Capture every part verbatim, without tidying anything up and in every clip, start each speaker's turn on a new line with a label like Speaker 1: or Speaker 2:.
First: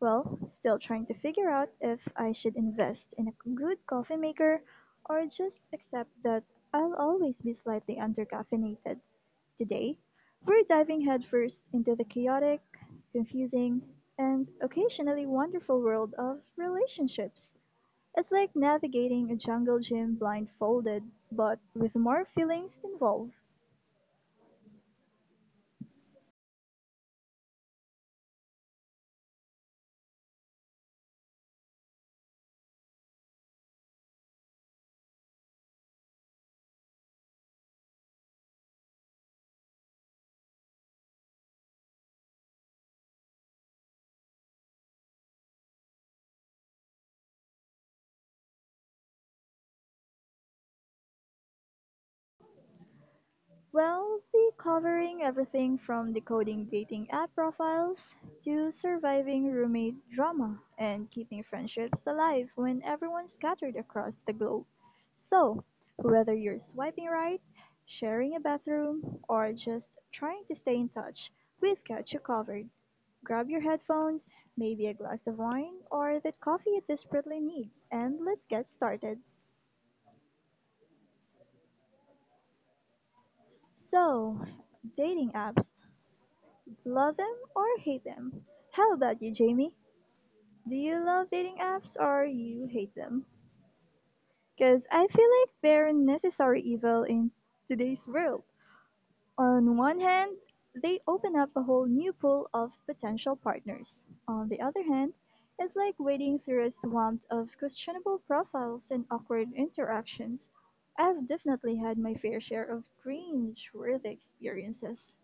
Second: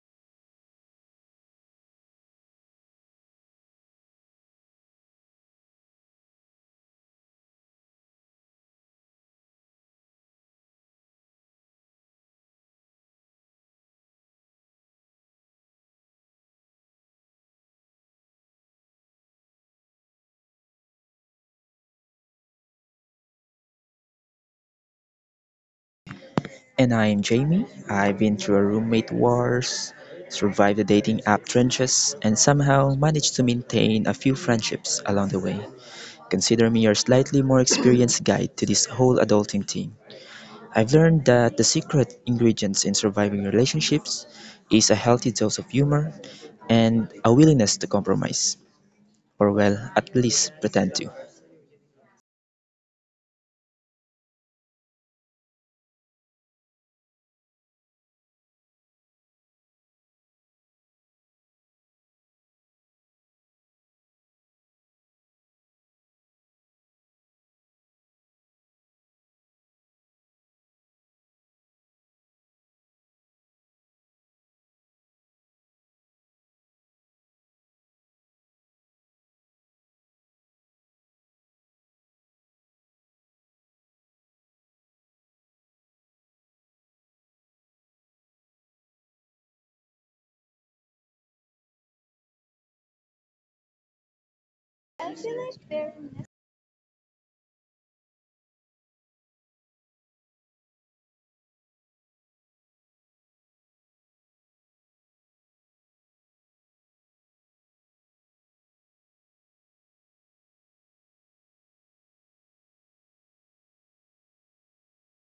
Speaker 1: well, still trying to figure out if I should invest in a good coffee maker or just accept that I'll always be slightly undercaffeinated. Today, we're diving headfirst into the chaotic, confusing, and occasionally wonderful world of relationships. It's like navigating a jungle gym blindfolded, but with more feelings involved.
Speaker 2: And I'm Jamie. I've been through a roommate wars, survived the dating app trenches, and somehow managed to maintain a few friendships along the way. Consider me your slightly more experienced guide to this whole adulting thing. I've learned that the secret ingredients in surviving relationships is a healthy dose of humor and a willingness to compromise, or well, at least pretend to.
Speaker 1: We'll be covering everything from decoding dating app profiles to surviving roommate drama and keeping friendships alive when everyone's scattered across the globe. So, whether you're swiping right, sharing a bathroom, or just trying to stay in touch, we've got you covered. Grab your headphones, maybe a glass of wine or that coffee you desperately need, and let's get started. So, dating apps. Love them or hate them? How about you, Jamie? Do you love dating apps or you hate them? Because I feel like they're a necessary evil in today's world. On one hand, they open up a whole new pool of potential partners. On the other hand, it's like wading through a swamp of questionable profiles and awkward interactions. I've definitely had my fair share of cringe-worthy experiences.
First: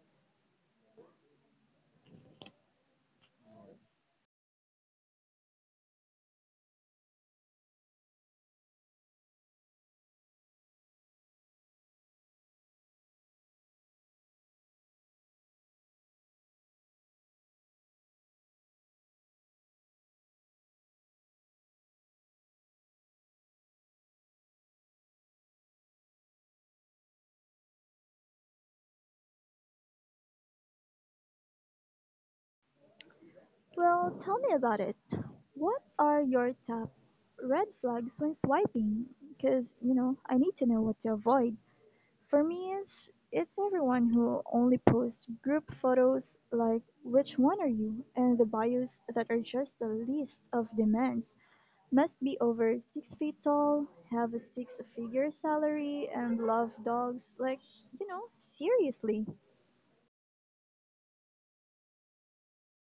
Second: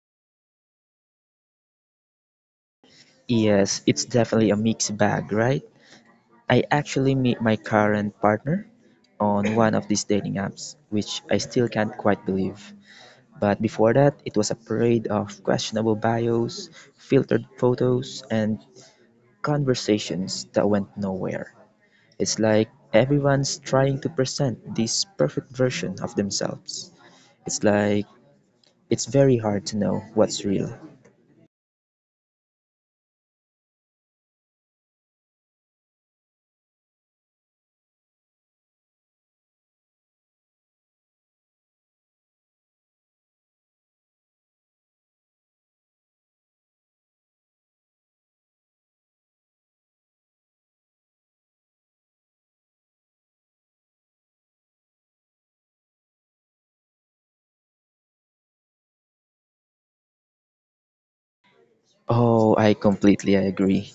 Speaker 2: Yes, it's definitely a mixed bag, right? I actually meet my current partner on one of these dating apps, which I still can't quite believe. But before that, it was a parade of questionable bios, filtered photos, and conversations that went nowhere. It's like everyone's trying to present this perfect version of themselves. It's like it's very hard to know what's real.
Speaker 1: Well, tell me about it. What are your top red flags when swiping? Because, you know, I need to know what to avoid. For me, it's, it's everyone who only posts group photos like, which one are you? And the bios that are just a list of demands. Must be over six feet tall, have a six figure salary, and love dogs. Like, you know, seriously.
Speaker 2: Oh, I completely agree.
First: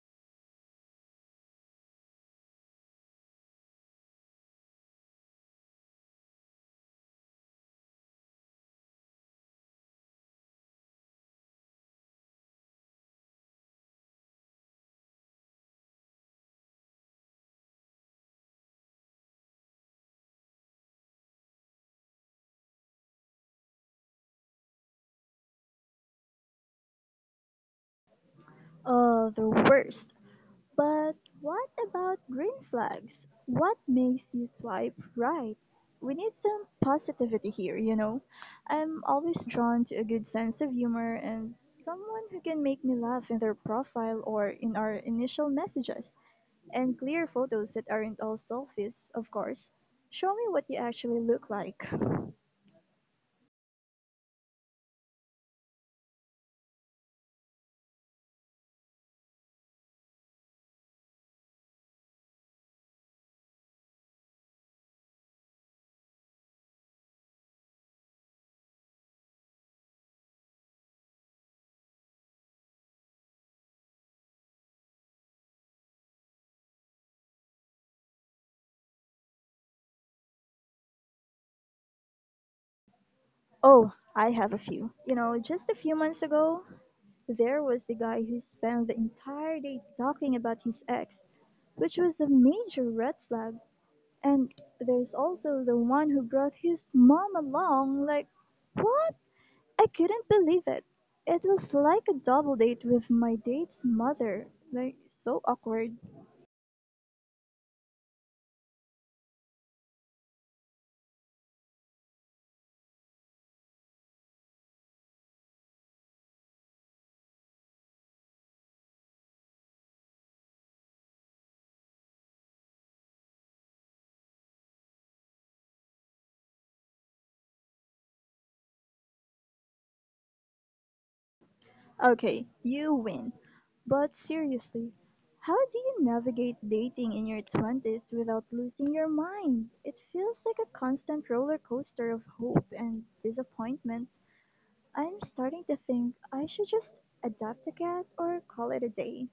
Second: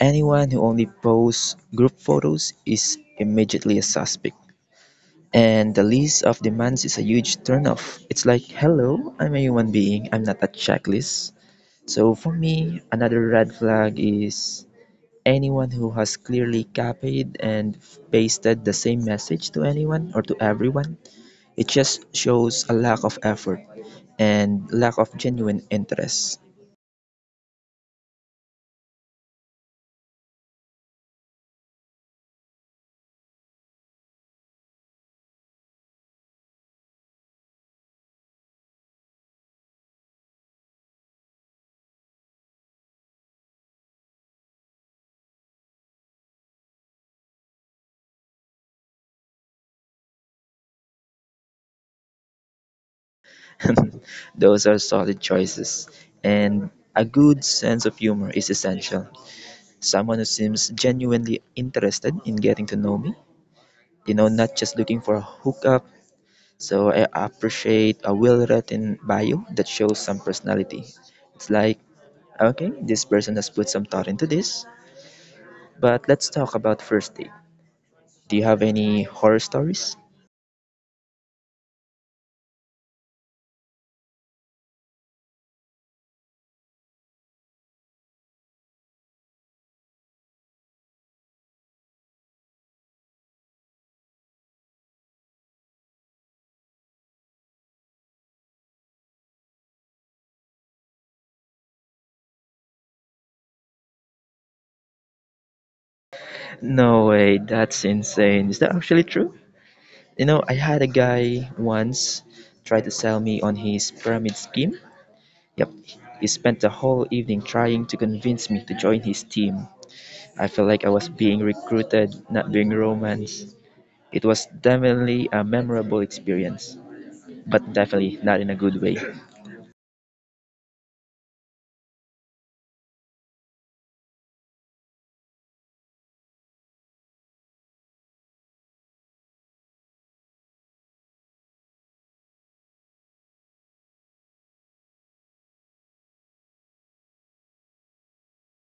Speaker 2: Anyone who only posts group photos is immediately a suspect. And the list of demands is a huge turnoff. It's like, hello, I'm a human being, I'm not a checklist. So for me, another red flag is anyone who has clearly copied and pasted the same message to anyone or to everyone. It just shows a lack of effort and lack of genuine interest.
Speaker 1: Uh, the worst. But what about green flags? What makes you swipe right? We need some positivity here, you know. I'm always drawn to a good sense of humor and someone who can make me laugh in their profile or in our initial messages, and clear photos that aren't all selfies, of course. Show me what you actually look like.
Speaker 2: Those are solid choices. And a good sense of humor is essential. Someone who seems genuinely interested in getting to know me you know, not just looking for a hookup. So I appreciate a well written bio that shows some personality. It's like, okay, this person has put some thought into this, but let's talk about first date. Do you have any horror stories?
Speaker 1: Oh, I have a few. You know, just a few months ago, there was the guy who spent the entire day talking about his ex, which was a major red flag, and there's also the one who brought his mom along like, what? I couldn't believe it. It was like a double date with my date's mother. Like, so awkward.
Speaker 2: No way, that's insane. Is that actually true? You know, I had a guy once try to sell me on his pyramid scheme. Yep, he spent the whole evening trying to convince me to join his team. I felt like I was being recruited, not being romance. It was definitely a memorable experience, but definitely not in a good way.
Speaker 1: Okay, you win. But seriously, how do you navigate dating in your twenties without losing your mind? It feels like a constant roller coaster of hope and disappointment. I'm starting to think I should just adopt a cat or call it a day.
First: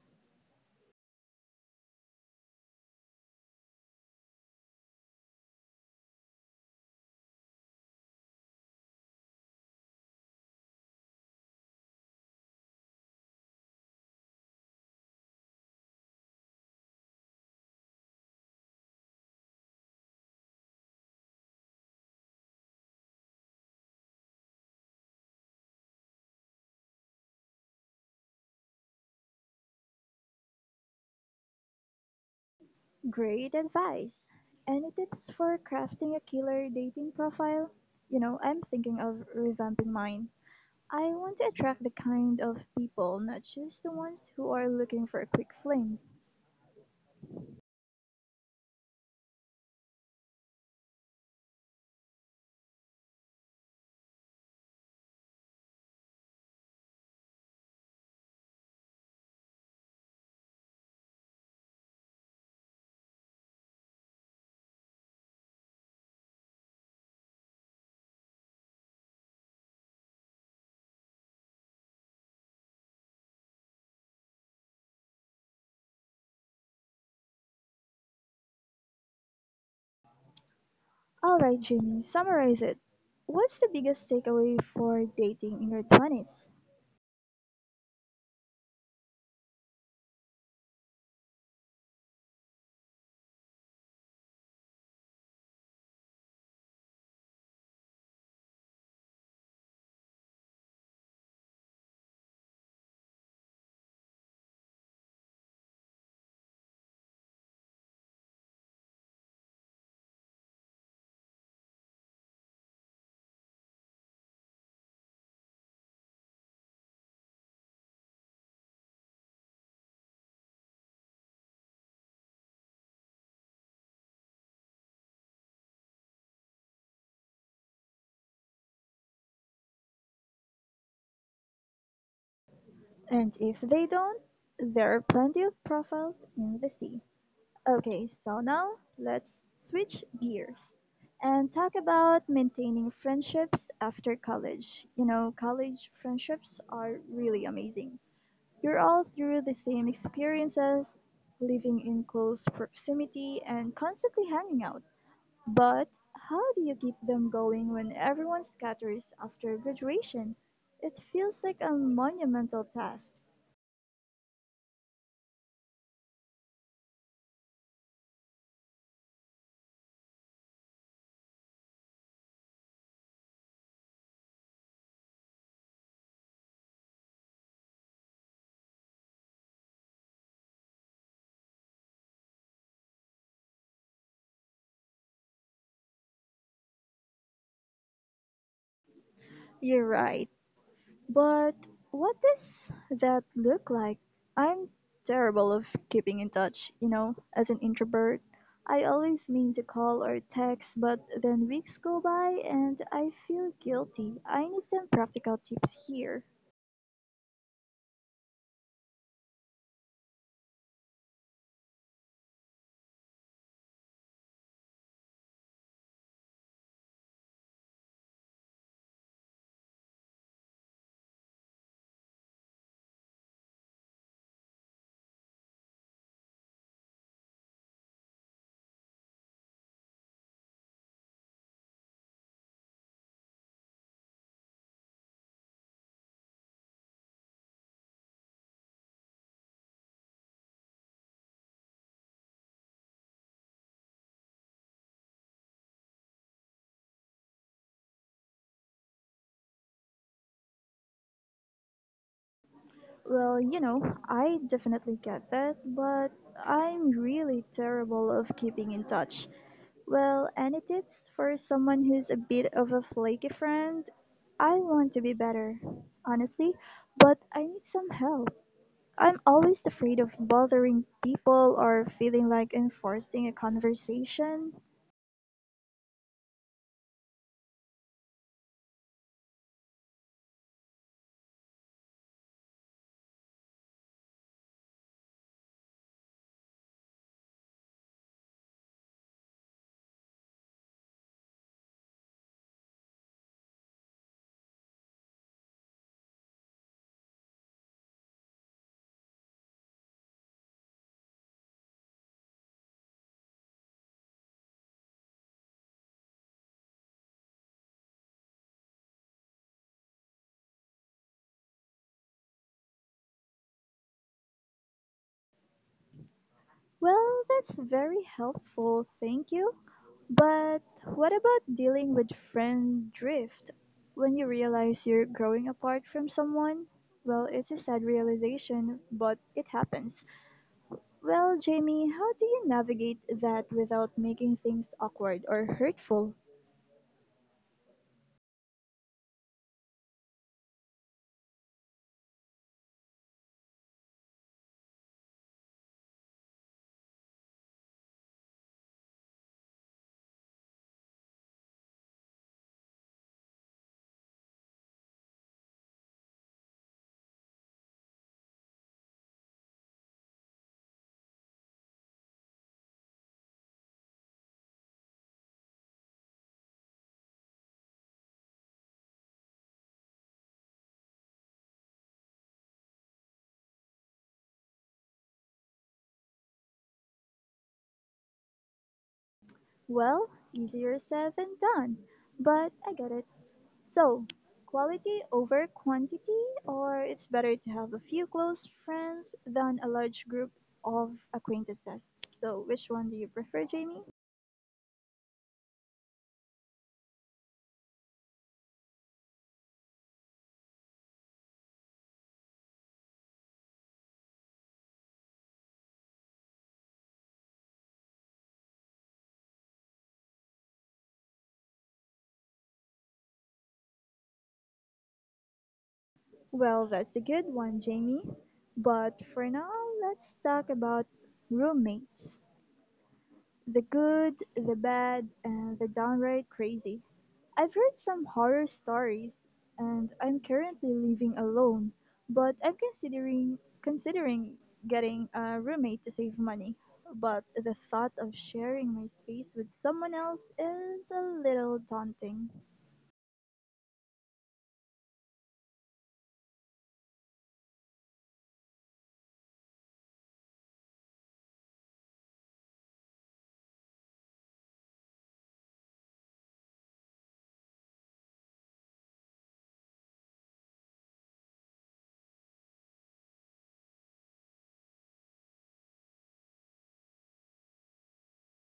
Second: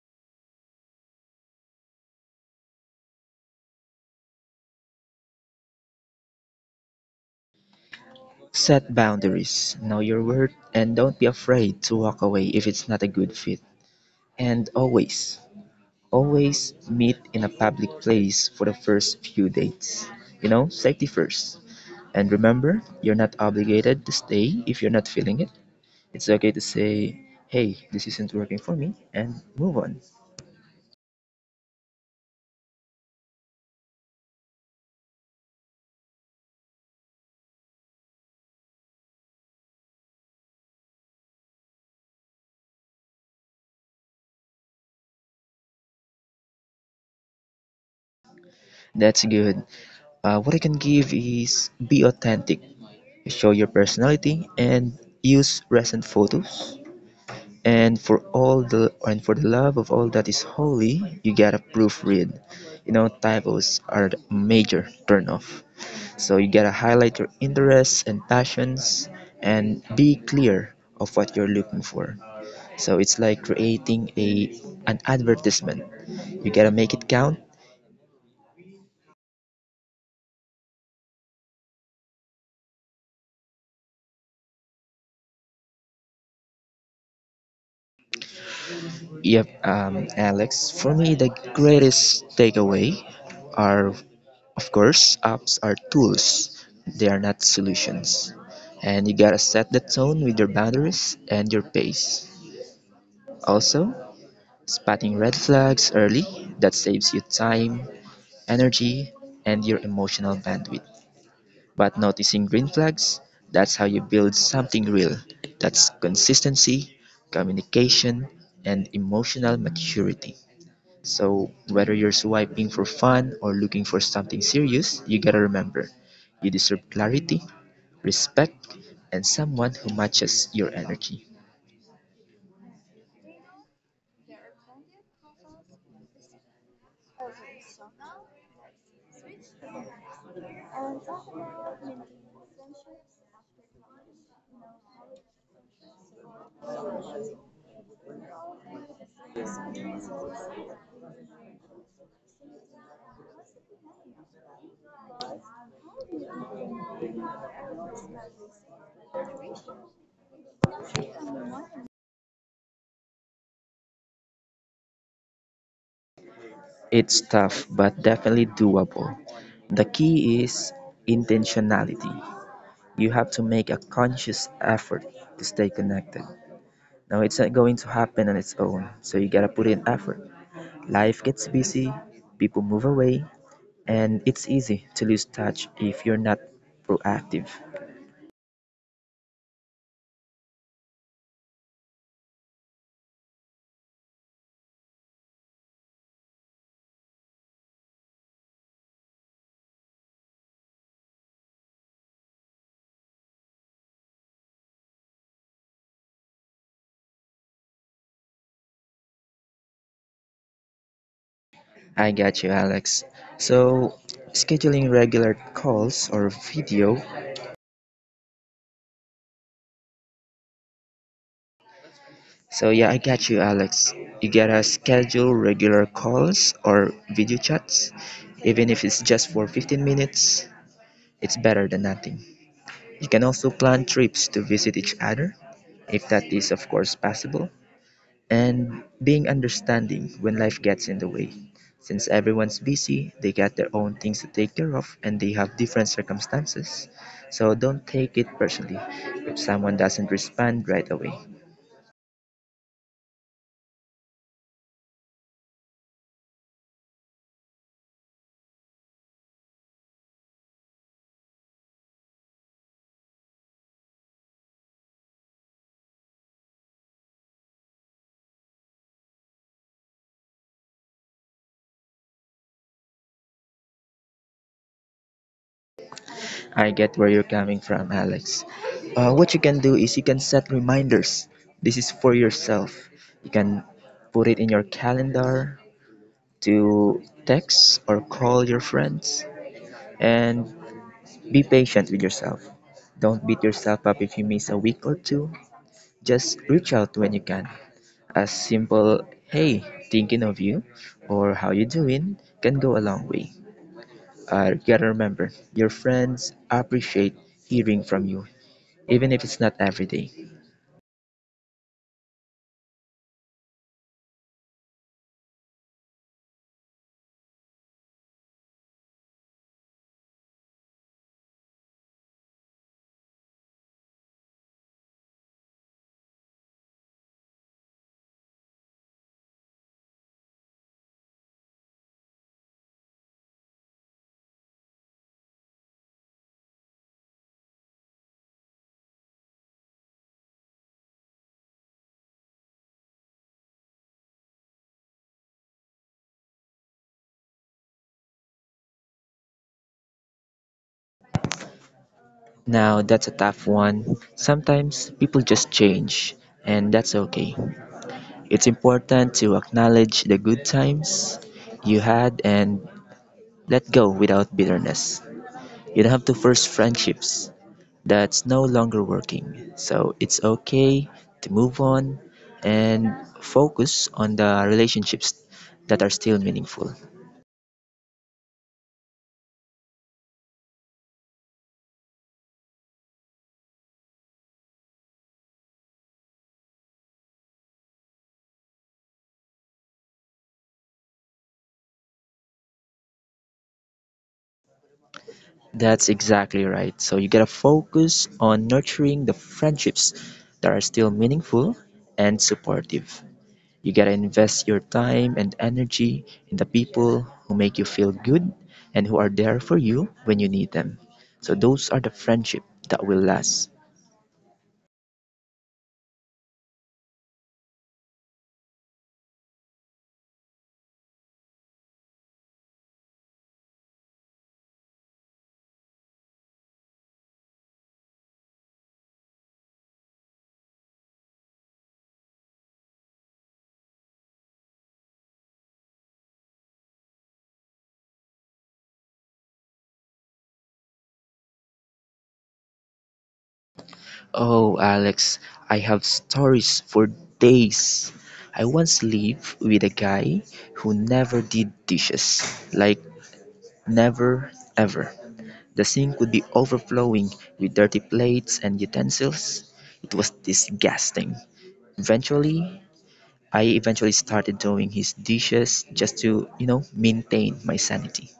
Speaker 2: Set boundaries, know your worth, and don't be afraid to walk away if it's not a good fit. And always, always meet in a public place for the first few dates. You know, safety first. And remember, you're not obligated to stay if you're not feeling it. It's okay to say, hey, this isn't working for me, and move on.
Speaker 1: Great advice. Any tips for crafting a killer dating profile? You know, I'm thinking of revamping mine. I want to attract the kind of people, not just the ones who are looking for a quick fling.
Speaker 2: That's good. Uh, what I can give is be authentic, show your personality, and use recent photos. And for all the and for the love of all that is holy, you gotta proofread. You know, typos are a major turnoff. So you gotta highlight your interests and passions and be clear of what you're looking for. So it's like creating a an advertisement. You gotta make it count.
Speaker 1: All right, Jimmy, summarize it. What's the biggest takeaway for dating in your twenties?
Speaker 2: Yep, um, Alex. For me, the greatest takeaway are, of course, apps are tools. They are not solutions. And you gotta set the tone with your boundaries and your pace. Also, spotting red flags early, that saves you time, energy, and your emotional bandwidth. But noticing green flags, that's how you build something real. That's consistency, communication, and emotional maturity. So, whether you're swiping for fun or looking for something serious, you gotta remember you deserve clarity, respect, and someone who matches your energy.
Speaker 1: And if they don't, there are plenty of profiles in the sea. Okay, so now let's switch gears and talk about maintaining friendships after college. You know, college friendships are really amazing. You're all through the same experiences, living in close proximity, and constantly hanging out. But how do you keep them going when everyone scatters after graduation? It feels like a monumental task.
Speaker 2: It's tough, but definitely doable. The key is intentionality. You have to make a conscious effort to stay connected. Now, it's not going to happen on its own, so you gotta put in effort. Life gets busy, people move away, and it's easy to lose touch if you're not proactive.
Speaker 1: You're right. But what does that look like? I'm terrible of keeping in touch, you know, as an introvert. I always mean to call or text, but then weeks go by and I feel guilty. I need some practical tips here.
Speaker 2: I got you, Alex. So, scheduling regular calls or video. So, yeah, I got you, Alex. You gotta schedule regular calls or video chats, even if it's just for fifteen minutes, it's better than nothing. You can also plan trips to visit each other, if that is, of course, possible. And being understanding when life gets in the way. Since everyone's busy, they got their own things to take care of and they have different circumstances. So don't take it personally if someone doesn't respond right away.
Speaker 1: Well, you know, I definitely get that, but I'm really terrible of keeping in touch. Well, any tips for someone who's a bit of a flaky friend? I want to be better, honestly, but I need some help. I'm always afraid of bothering people or feeling like enforcing a conversation.
Speaker 2: I get where you're coming from, Alex. Uh, what you can do is you can set reminders. This is for yourself. You can put it in your calendar to text or call your friends and be patient with yourself. Don't beat yourself up if you miss a week or two. Just reach out when you can. A simple hey, thinking of you, or how you doing, can go a long way. Uh, you gotta remember, your friends appreciate hearing from you, even if it's not every day.
Speaker 1: Well, that's very helpful, thank you. But what about dealing with friend drift? When you realize you're growing apart from someone? Well, it's a sad realization, but it happens. Well, Jamie, how do you navigate that without making things awkward or hurtful?
Speaker 2: Now, that's a tough one. Sometimes people just change, and that's okay. It's important to acknowledge the good times you had and let go without bitterness. You'd have to force friendships that's no longer working. So it's okay to move on and focus on the relationships that are still meaningful.
Speaker 1: Well, easier said than done, but I get it. So, quality over quantity, or it's better to have a few close friends than a large group of acquaintances. So, which one do you prefer, Jamie?
Speaker 2: That's exactly right. So you gotta focus on nurturing the friendships that are still meaningful and supportive. You gotta invest your time and energy in the people who make you feel good and who are there for you when you need them. So those are the friendship that will last.
Speaker 1: Well, that's a good one, Jamie. But for now, let's talk about roommates. The good, the bad, and the downright crazy. I've heard some horror stories, and I'm currently living alone, but I'm considering considering getting a roommate to save money. But the thought of sharing my space with someone else is a little daunting.
Speaker 2: Oh, Alex, I have stories for days. I once lived with a guy who never did dishes. Like, never, ever. The sink would be overflowing with dirty plates and utensils. It was disgusting. Eventually, I eventually started doing his dishes just to, you know, maintain my sanity.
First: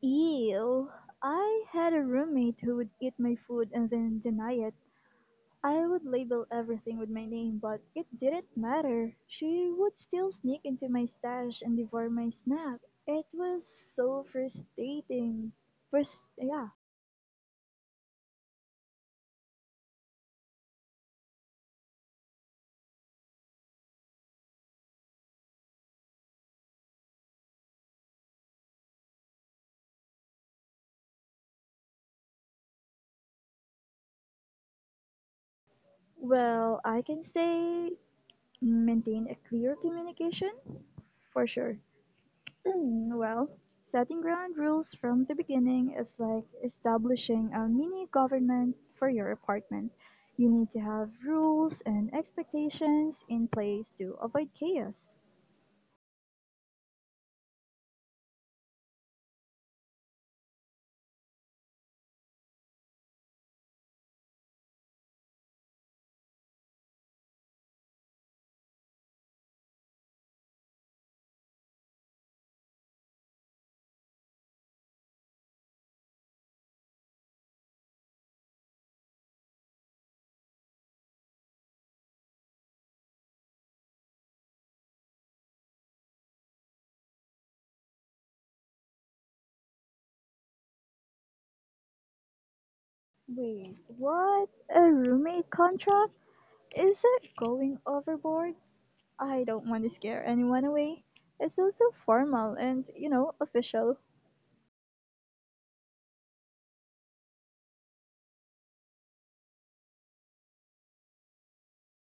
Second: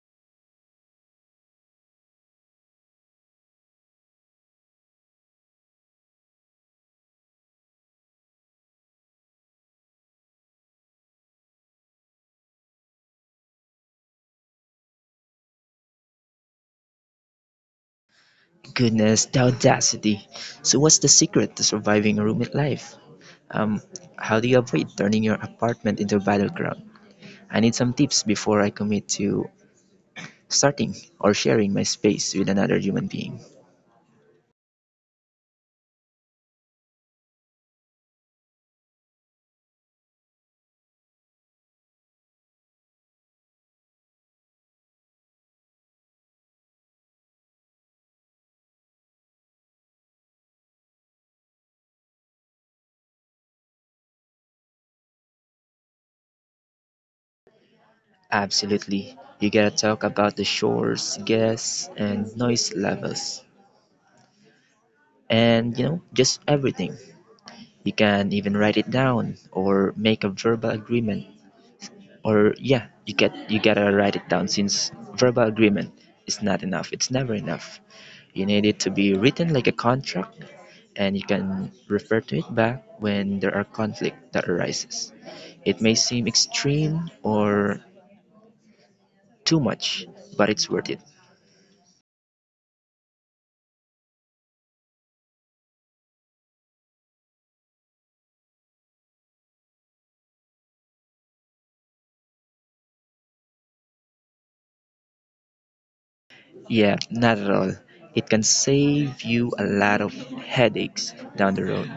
Speaker 1: Ew. I had a roommate who would eat my food and then deny it. I would label everything with my name, but it didn't matter. She would still sneak into my stash and devour my snack. It was so frustrating. First, yeah.
Speaker 2: Goodness, the audacity! So what's the secret to surviving a roommate life? Um, how do you avoid turning your apartment into a battleground? I need some tips before I commit to starting or sharing my space with another human being.
Speaker 1: Well, I can say maintain a clear communication for sure. Mm, well, setting ground rules from the beginning is like establishing a mini government for your apartment. You need to have rules and expectations in place to avoid chaos.
Speaker 2: Absolutely. You gotta talk about the shores, gas, and noise levels. And, you know, just everything. You can even write it down or make a verbal agreement, or yeah, you get you gotta write it down, since verbal agreement is not enough. It's never enough. You need it to be written like a contract, and you can refer to it back when there are conflict that arises. It may seem extreme or too much, but it's worth it.
Speaker 1: Wait, what? A roommate contract? Is it going overboard? I don't want to scare anyone away. It's also formal and, you know, official.
Speaker 2: Yeah, not at all. It can save you a lot of headaches down the road.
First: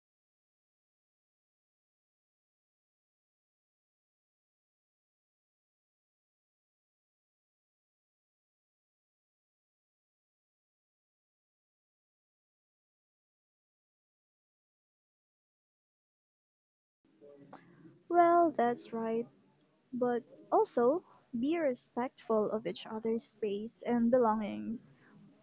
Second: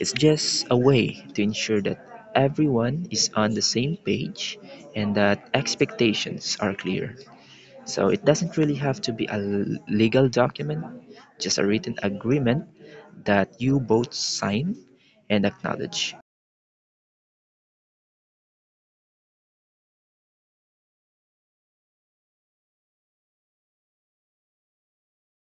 Speaker 2: It's just a way to ensure that everyone is on the same page and that expectations are clear. So it doesn't really have to be a l- legal document, just a written agreement that you both sign and acknowledge.
Speaker 1: Well, that's right. But also, be respectful of each other's space and belongings.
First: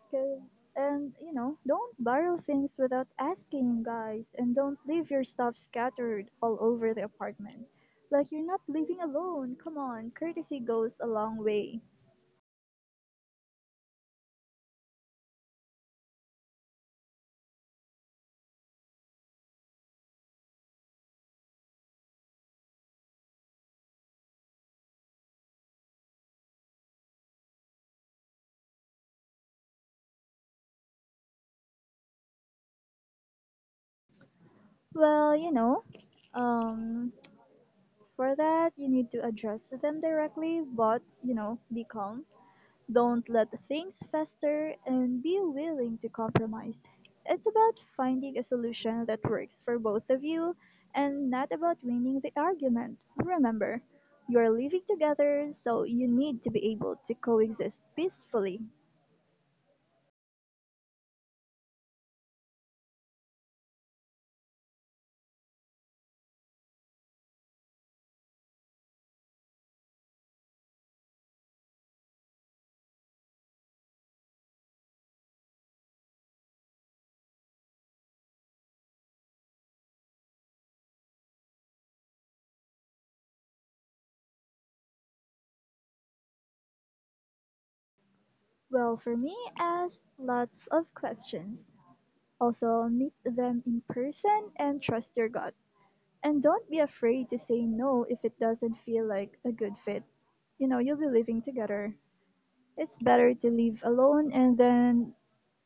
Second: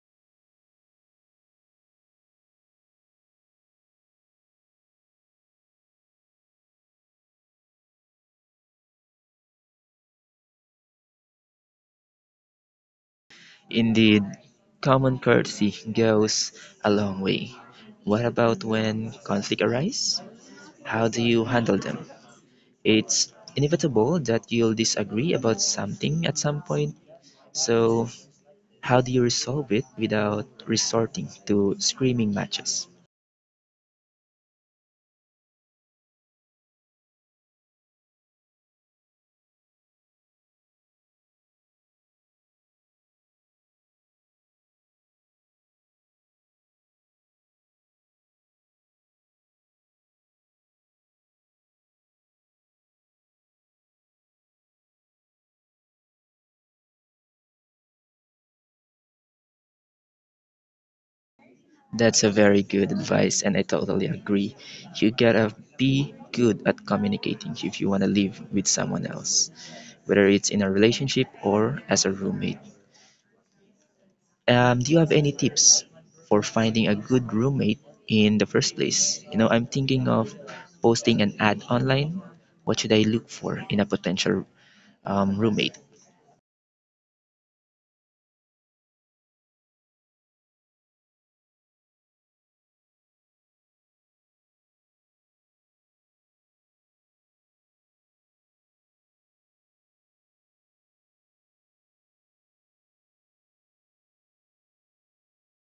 Speaker 1: 'Cause, and, you know, don't borrow things without asking, guys. And don't leave your stuff scattered all over the apartment. Like, you're not living alone. Come on, courtesy goes a long way.
Speaker 2: Indeed, common courtesy goes a long way. What about when conflict arises? How do you handle them? It's inevitable that you'll disagree about something at some point, so how do you resolve it without resorting to screaming matches?
Speaker 1: Well, you know, um, for that you need to address them directly, but you know, be calm. Don't let things fester and be willing to compromise. It's about finding a solution that works for both of you and not about winning the argument. Remember, you're living together, so you need to be able to coexist peacefully.
Speaker 2: That's a very good advice, and I totally agree. You gotta be good at communicating if you wanna live with someone else, whether it's in a relationship or as a roommate. Um, do you have any tips for finding a good roommate in the first place? You know, I'm thinking of posting an ad online. What should I look for in a potential, um, roommate?
Speaker 1: Well, for me, ask lots of questions. Also, meet them in person and trust your gut. And don't be afraid to say no if it doesn't feel like a good fit. You know, you'll be living together. It's better to live alone and then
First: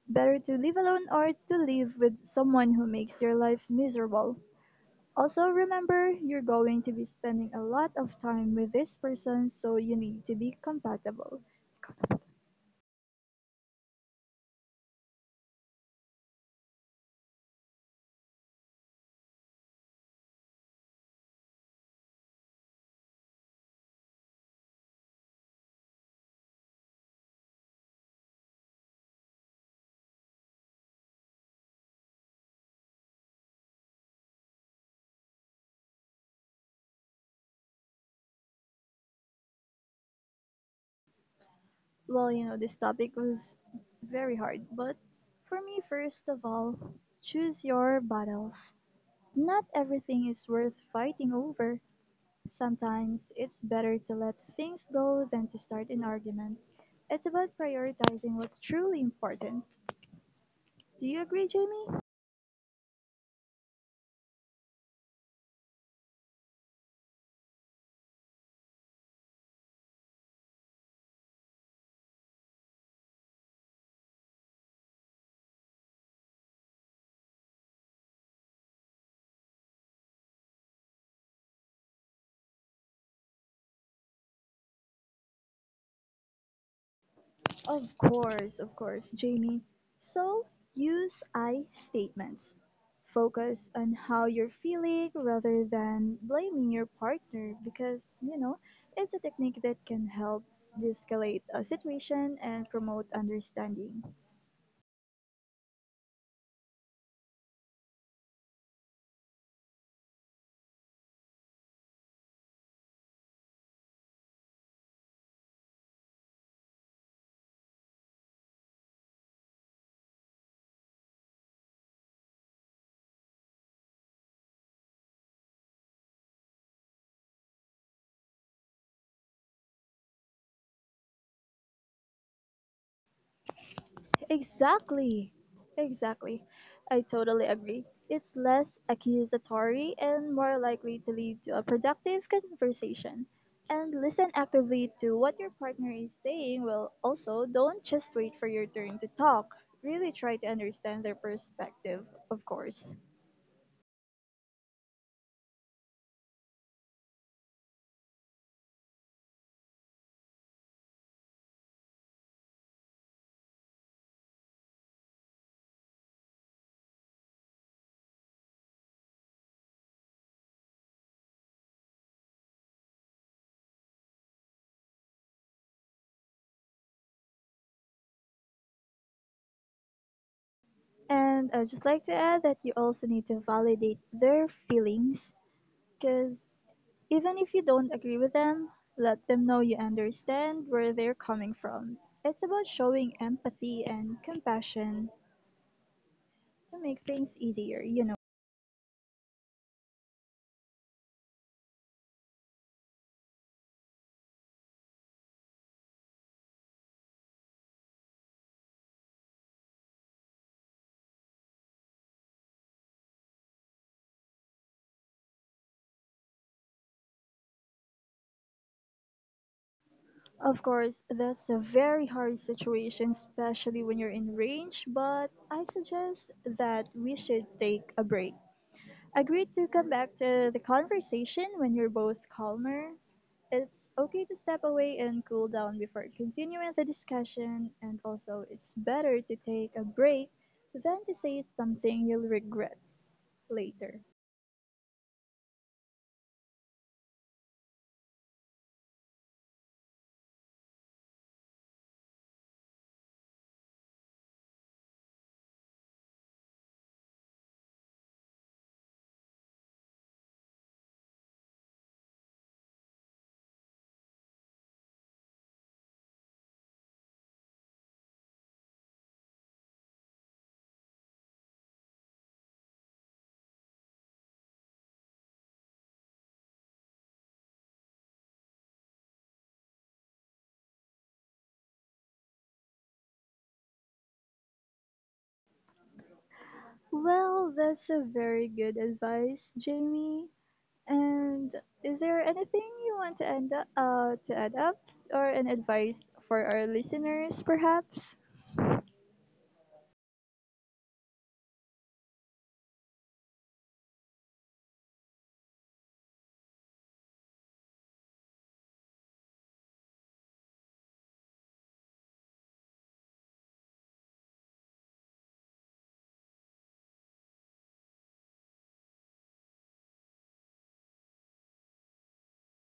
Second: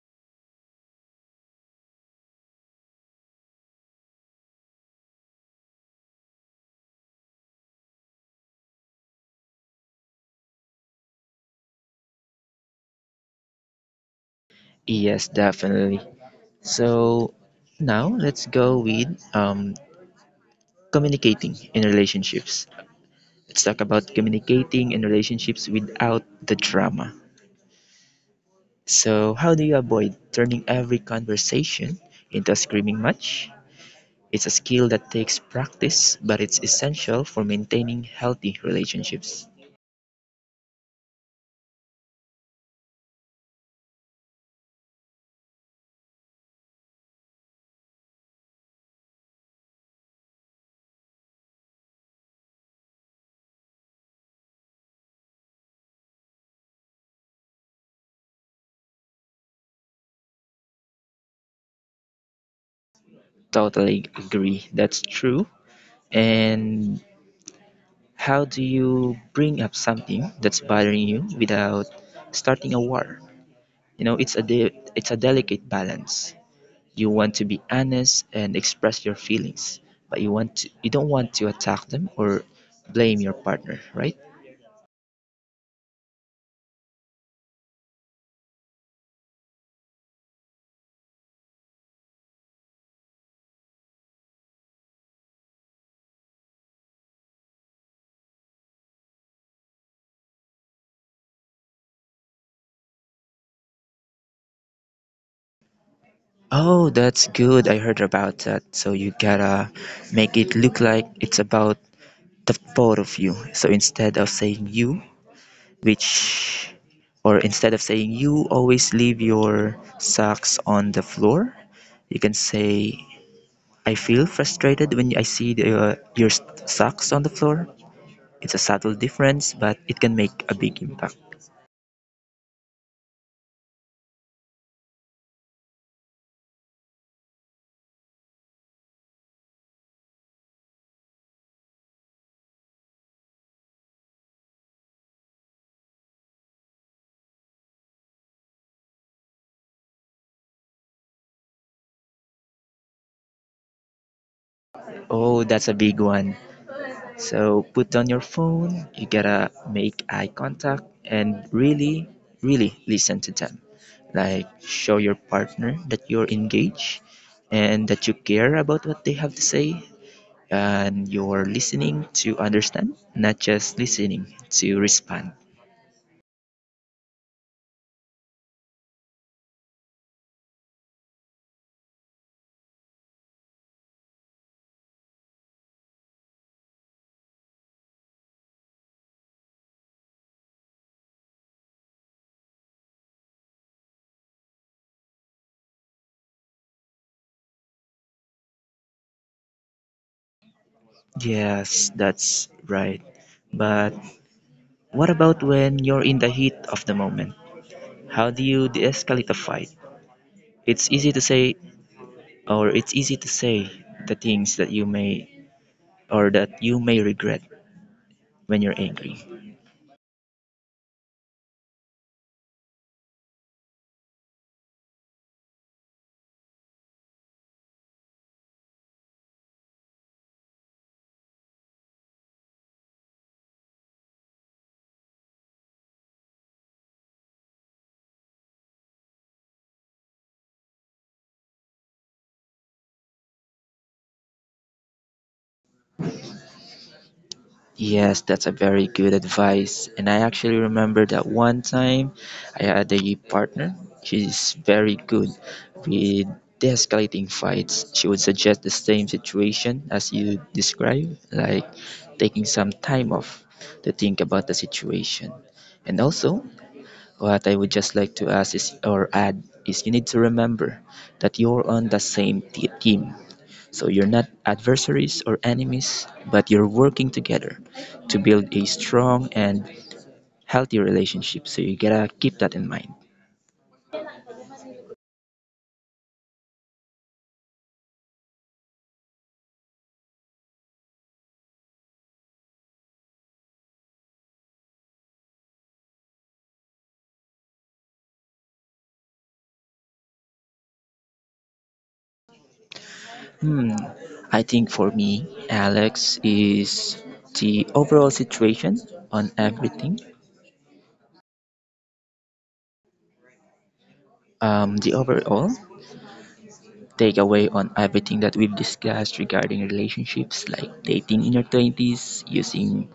Speaker 1: better to live alone or to live with someone who makes your life miserable. Also, remember you're going to be spending a lot of time with this person, so you need to be compatible.
Speaker 2: Yes, definitely. So now let's go with, um, communicating in relationships. Let's talk about communicating in relationships without the drama. So, how do you avoid turning every conversation into a screaming match? It's a skill that takes practice, but it's essential for maintaining healthy relationships.
Speaker 1: Well, you know, this topic was very hard, but for me, first of all, choose your battles. Not everything is worth fighting over. Sometimes it's better to let things go than to start an argument. It's about prioritizing what's truly important. Do you agree, Jamie?
Speaker 2: Totally agree. That's true. And how do you bring up something that's bothering you without starting a war? You know, it's a de- it's a delicate balance. You want to be honest and express your feelings, but you want to, you don't want to attack them or blame your partner, right?
Speaker 1: Of course, of course, Jamie. So use I statements. Focus on how you're feeling rather than blaming your partner because, you know, it's a technique that can help de escalate a situation and promote understanding.
Speaker 2: Oh, that's good. I heard about that. So you gotta make it look like it's about the four of you. So instead of saying you, which, or instead of saying you always leave your socks on the floor, you can say, I feel frustrated when I see the, uh, your socks on the floor. It's a subtle difference, but it can make a big impact.
Speaker 1: Exactly. Exactly. I totally agree. It's less accusatory and more likely to lead to a productive conversation. And listen actively to what your partner is saying. Well, also, don't just wait for your turn to talk. Really try to understand their perspective, of course.
Speaker 2: Oh, that's a big one. So put down your phone, you gotta make eye contact and really, really listen to them. Like, show your partner that you're engaged and that you care about what they have to say, and you're listening to understand, not just listening to respond.
Speaker 1: And I'd just like to add that you also need to validate their feelings because even if you don't agree with them, let them know you understand where they're coming from. It's about showing empathy and compassion to make things easier, you know.
Speaker 2: Yes, that's right. But what about when you're in the heat of the moment? How do you de escalate a fight? It's easy to say, or it's easy to say the things that you may or that you may regret when you're angry.
Speaker 1: Of course, that's a very hard situation, especially when you're in range, but I suggest that we should take a break. Agree to come back to the conversation when you're both calmer. It's okay to step away and cool down before continuing the discussion, and also it's better to take a break than to say something you'll regret later.
Speaker 2: Yes, that's a very good advice. And I actually remember that one time I had a partner. She's very good with de-escalating fights. She would suggest the same situation as you described, like taking some time off to think about the situation. And also, what I would just like to ask is, or add is you need to remember that you're on the same t- team. So you're not adversaries or enemies, but you're working together to build a strong and healthy relationship. So you gotta keep that in mind.
Speaker 1: Well, that's a very good advice, Jamie. And is there anything you want to end up, uh, to add up or an advice for our listeners, perhaps?
Speaker 2: Hmm. I think for me, Alex, is the overall situation on everything. Um, the overall takeaway on everything that we've discussed regarding relationships, like dating in your twenties, using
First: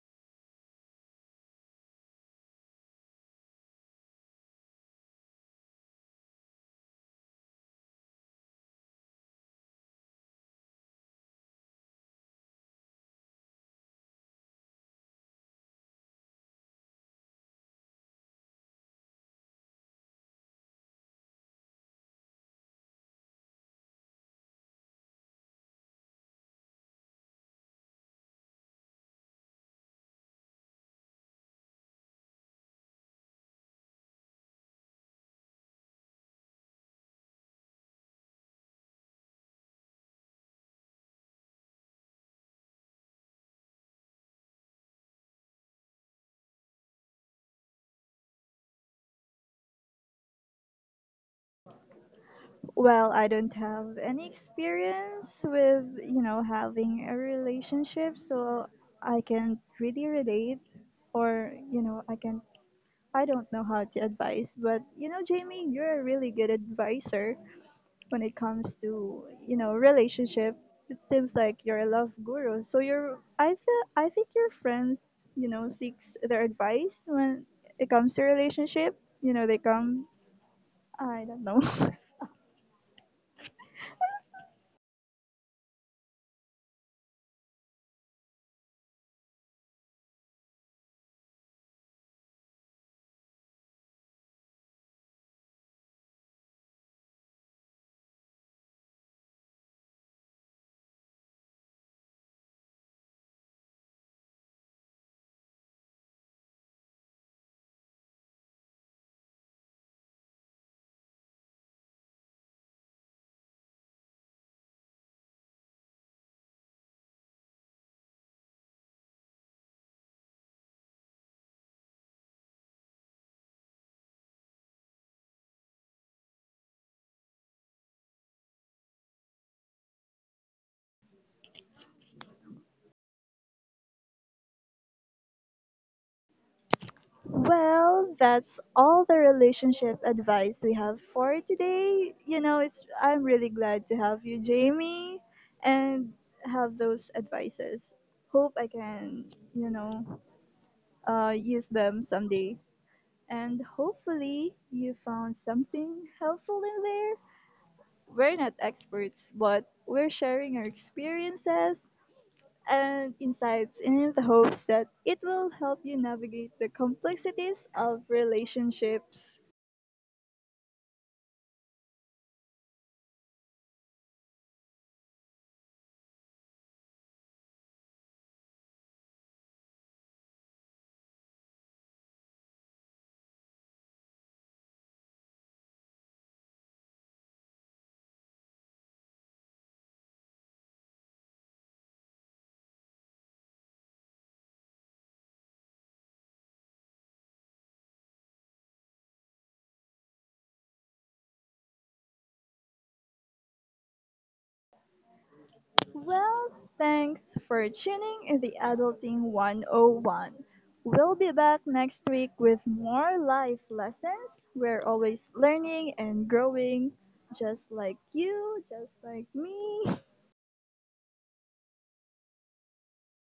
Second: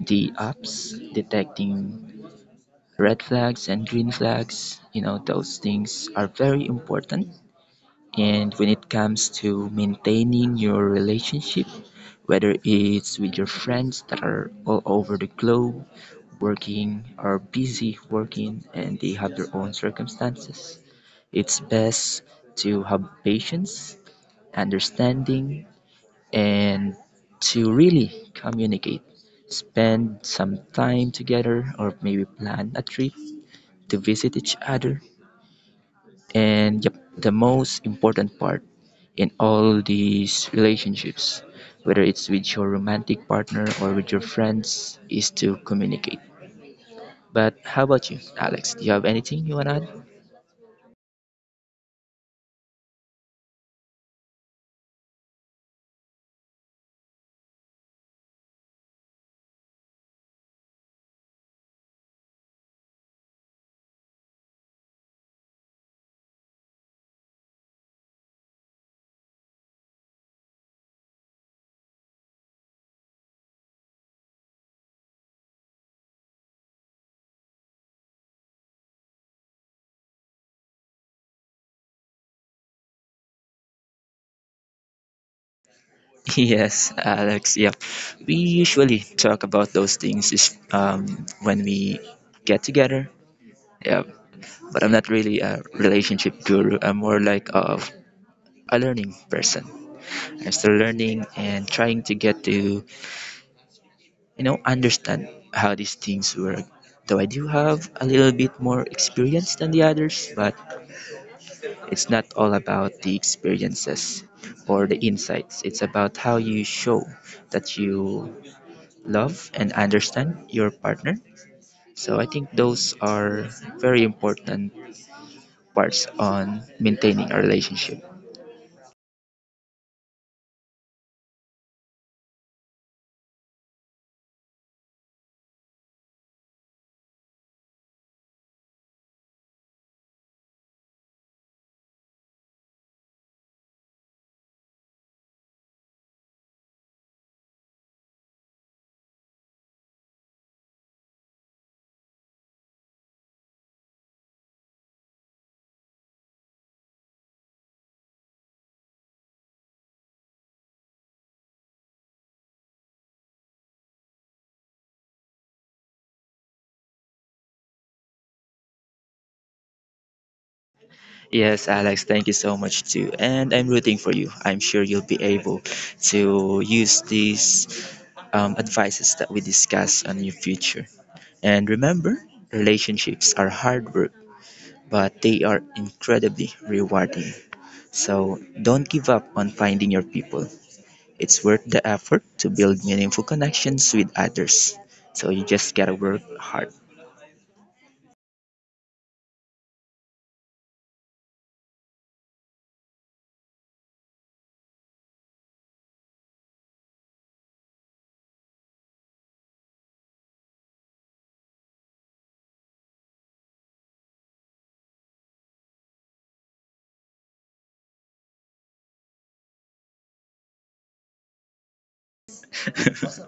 Speaker 2: the apps, detecting red flags and green flags you know those things are very important. And when it comes to maintaining your relationship, whether it's with your friends that are all over the globe working, or busy working and they have their own circumstances, it's best to have patience, understanding, and to really communicate, spend some time together, or maybe plan a trip to visit each other. And yep, the most important part in all these relationships, whether it's with your romantic partner or with your friends, is to communicate. But how about you, Alex? Do you have anything you want to add?
Speaker 1: Well, I don't have any experience with, you know, having a relationship, so I can't really relate or, you know, I can I don't know how to advise, but you know, Jamie, you're a really good advisor when it comes to, you know, relationship. It seems like you're a love guru. So you're I feel I think your friends, you know, seeks their advice when it comes to relationship. You know, they come I don't know.
Speaker 2: Yes, Alex. Yep. We usually talk about those things is um, when we get together. Yep. But I'm not really a relationship guru. I'm more like of a learning person. I'm still learning and trying to get to, you know, understand how these things work. Though I do have a little bit more experience than the others, but it's not all about the experiences or the insights. It's about how you show that you love and understand your partner. So I think those are very important parts on maintaining a relationship.
Speaker 1: Well, that's all the relationship advice we have for today. You know, it's I'm really glad to have you, Jamie, and have those advices. Hope I can, you know, uh, use them someday. And hopefully you found something helpful in there. We're not experts, but we're sharing our experiences and insights in the hopes that it will help you navigate the complexities of relationships.
Speaker 2: Yes, Alex, thank you so much too. And I'm rooting for you. I'm sure you'll be able to use these um, advices that we discuss on your future. And remember, relationships are hard work, but they are incredibly rewarding. So don't give up on finding your people. It's worth the effort to build meaningful connections with others. So you just gotta work hard.
Speaker 1: Well, thanks for tuning in the Adulting one oh one. We'll be back next week with more life lessons. We're always learning and growing, just like you, just like me.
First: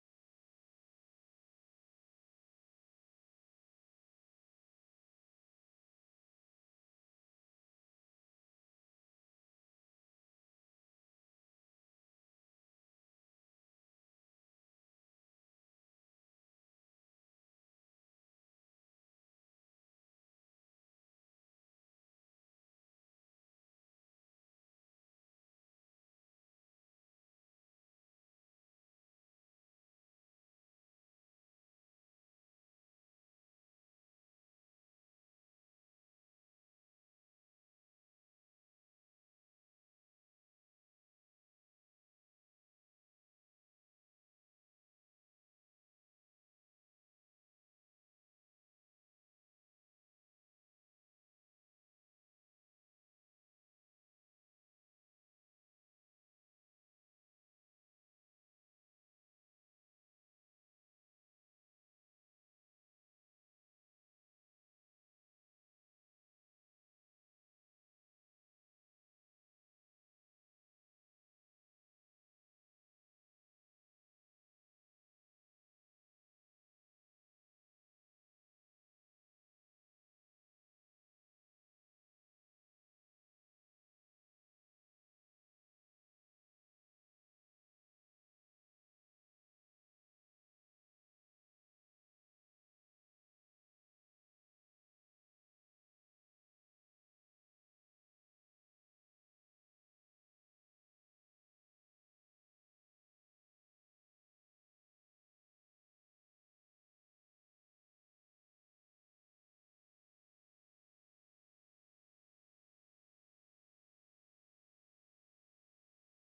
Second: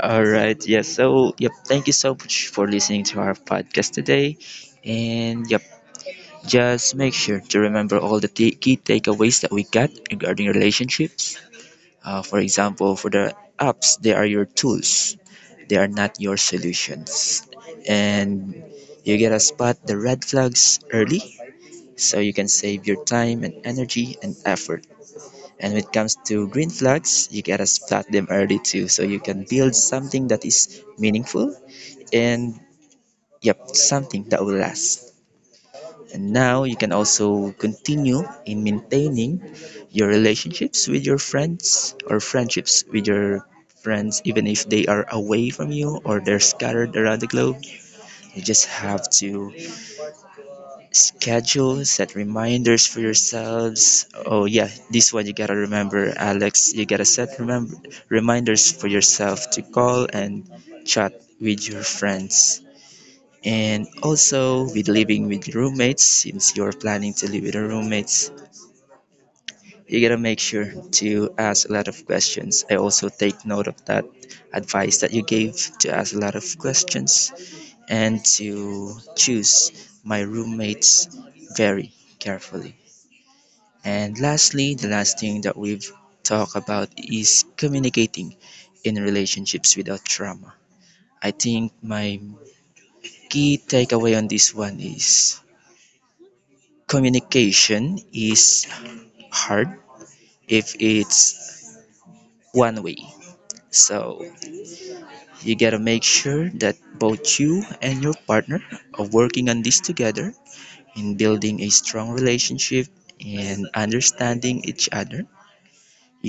Speaker 2: All right. Yes. So, yep, thank you so much for listening to our podcast today. And yep, just make sure to remember all the t- key takeaways that we got regarding relationships. Uh, for example, for the apps, they are your tools, they are not your solutions. And you get to spot the red flags early, so you can save your time and energy and effort. And when it comes to green flags, you gotta spot them early too, so you can build something that is meaningful and, yep, something that will last. And now you can also continue in maintaining your relationships with your friends, or friendships with your friends, even if they are away from you or they're scattered around the globe. You just have to schedule, set reminders for yourselves. Oh yeah, this one you gotta remember, Alex. You gotta set remember reminders for yourself to call and chat with your friends. And also with living with roommates, since you're planning to live with your roommates, you gotta make sure to ask a lot of questions. I also take note of that advice that you gave to ask a lot of questions and to choose my roommates very carefully. And lastly, the last thing that we've talked about is communicating in relationships without trauma. I think my key takeaway on this one is communication is hard if it's one way. So you gotta make sure that both you and your partner are working on this together in building a strong relationship and understanding each other.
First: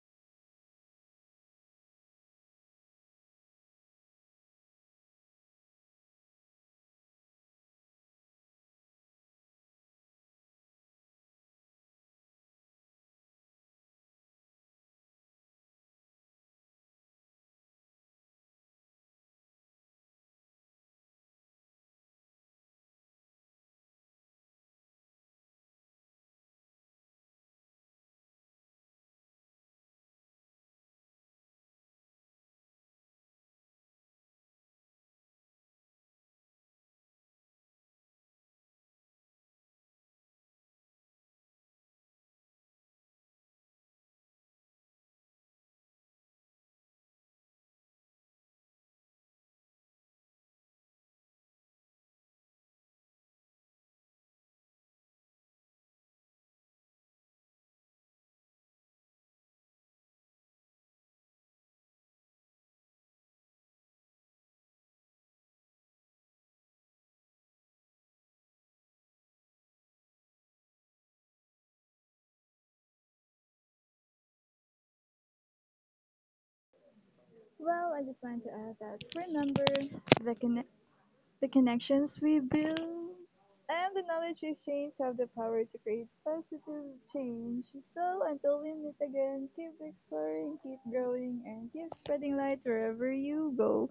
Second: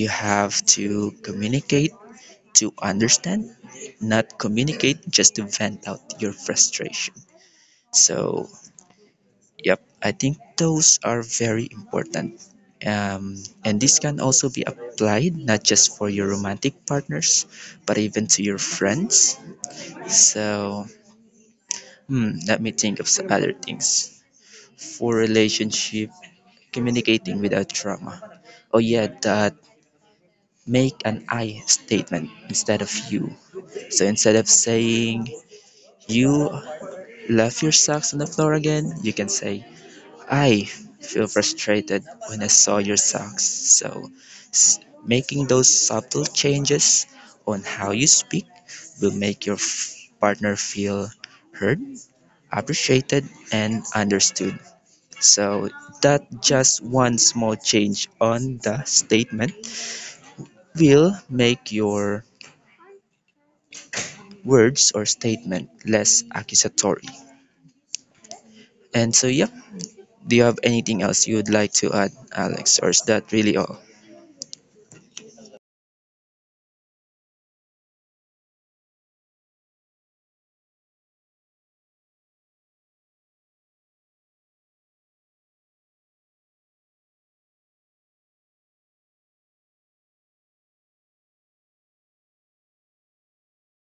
Speaker 2: You have to communicate to understand, not communicate just to vent out your frustration. So, yep, I think those are very important. Um, and this can also be applied not just for your romantic partners, but even to your friends. So, hmm, let me think of some other things. For relationship, communicating without drama. Oh yeah, that, make an I statement instead of you. So instead of saying, "You left your socks on the floor again," you can say, "I feel frustrated when I saw your socks." So, s- making those subtle changes on how you speak will make your f- partner feel heard, appreciated, and understood. So, that just one small change on the statement will make your words or statement less accusatory. And so, yeah, do you have anything else you'd like to add, Alex, or is that really all?
Speaker 1: Well, I just wanted to add that we number, the, conne- the connections we build and the knowledge we exchange have the power to create positive change. So until we meet again, keep exploring, keep growing, and keep spreading light wherever you go.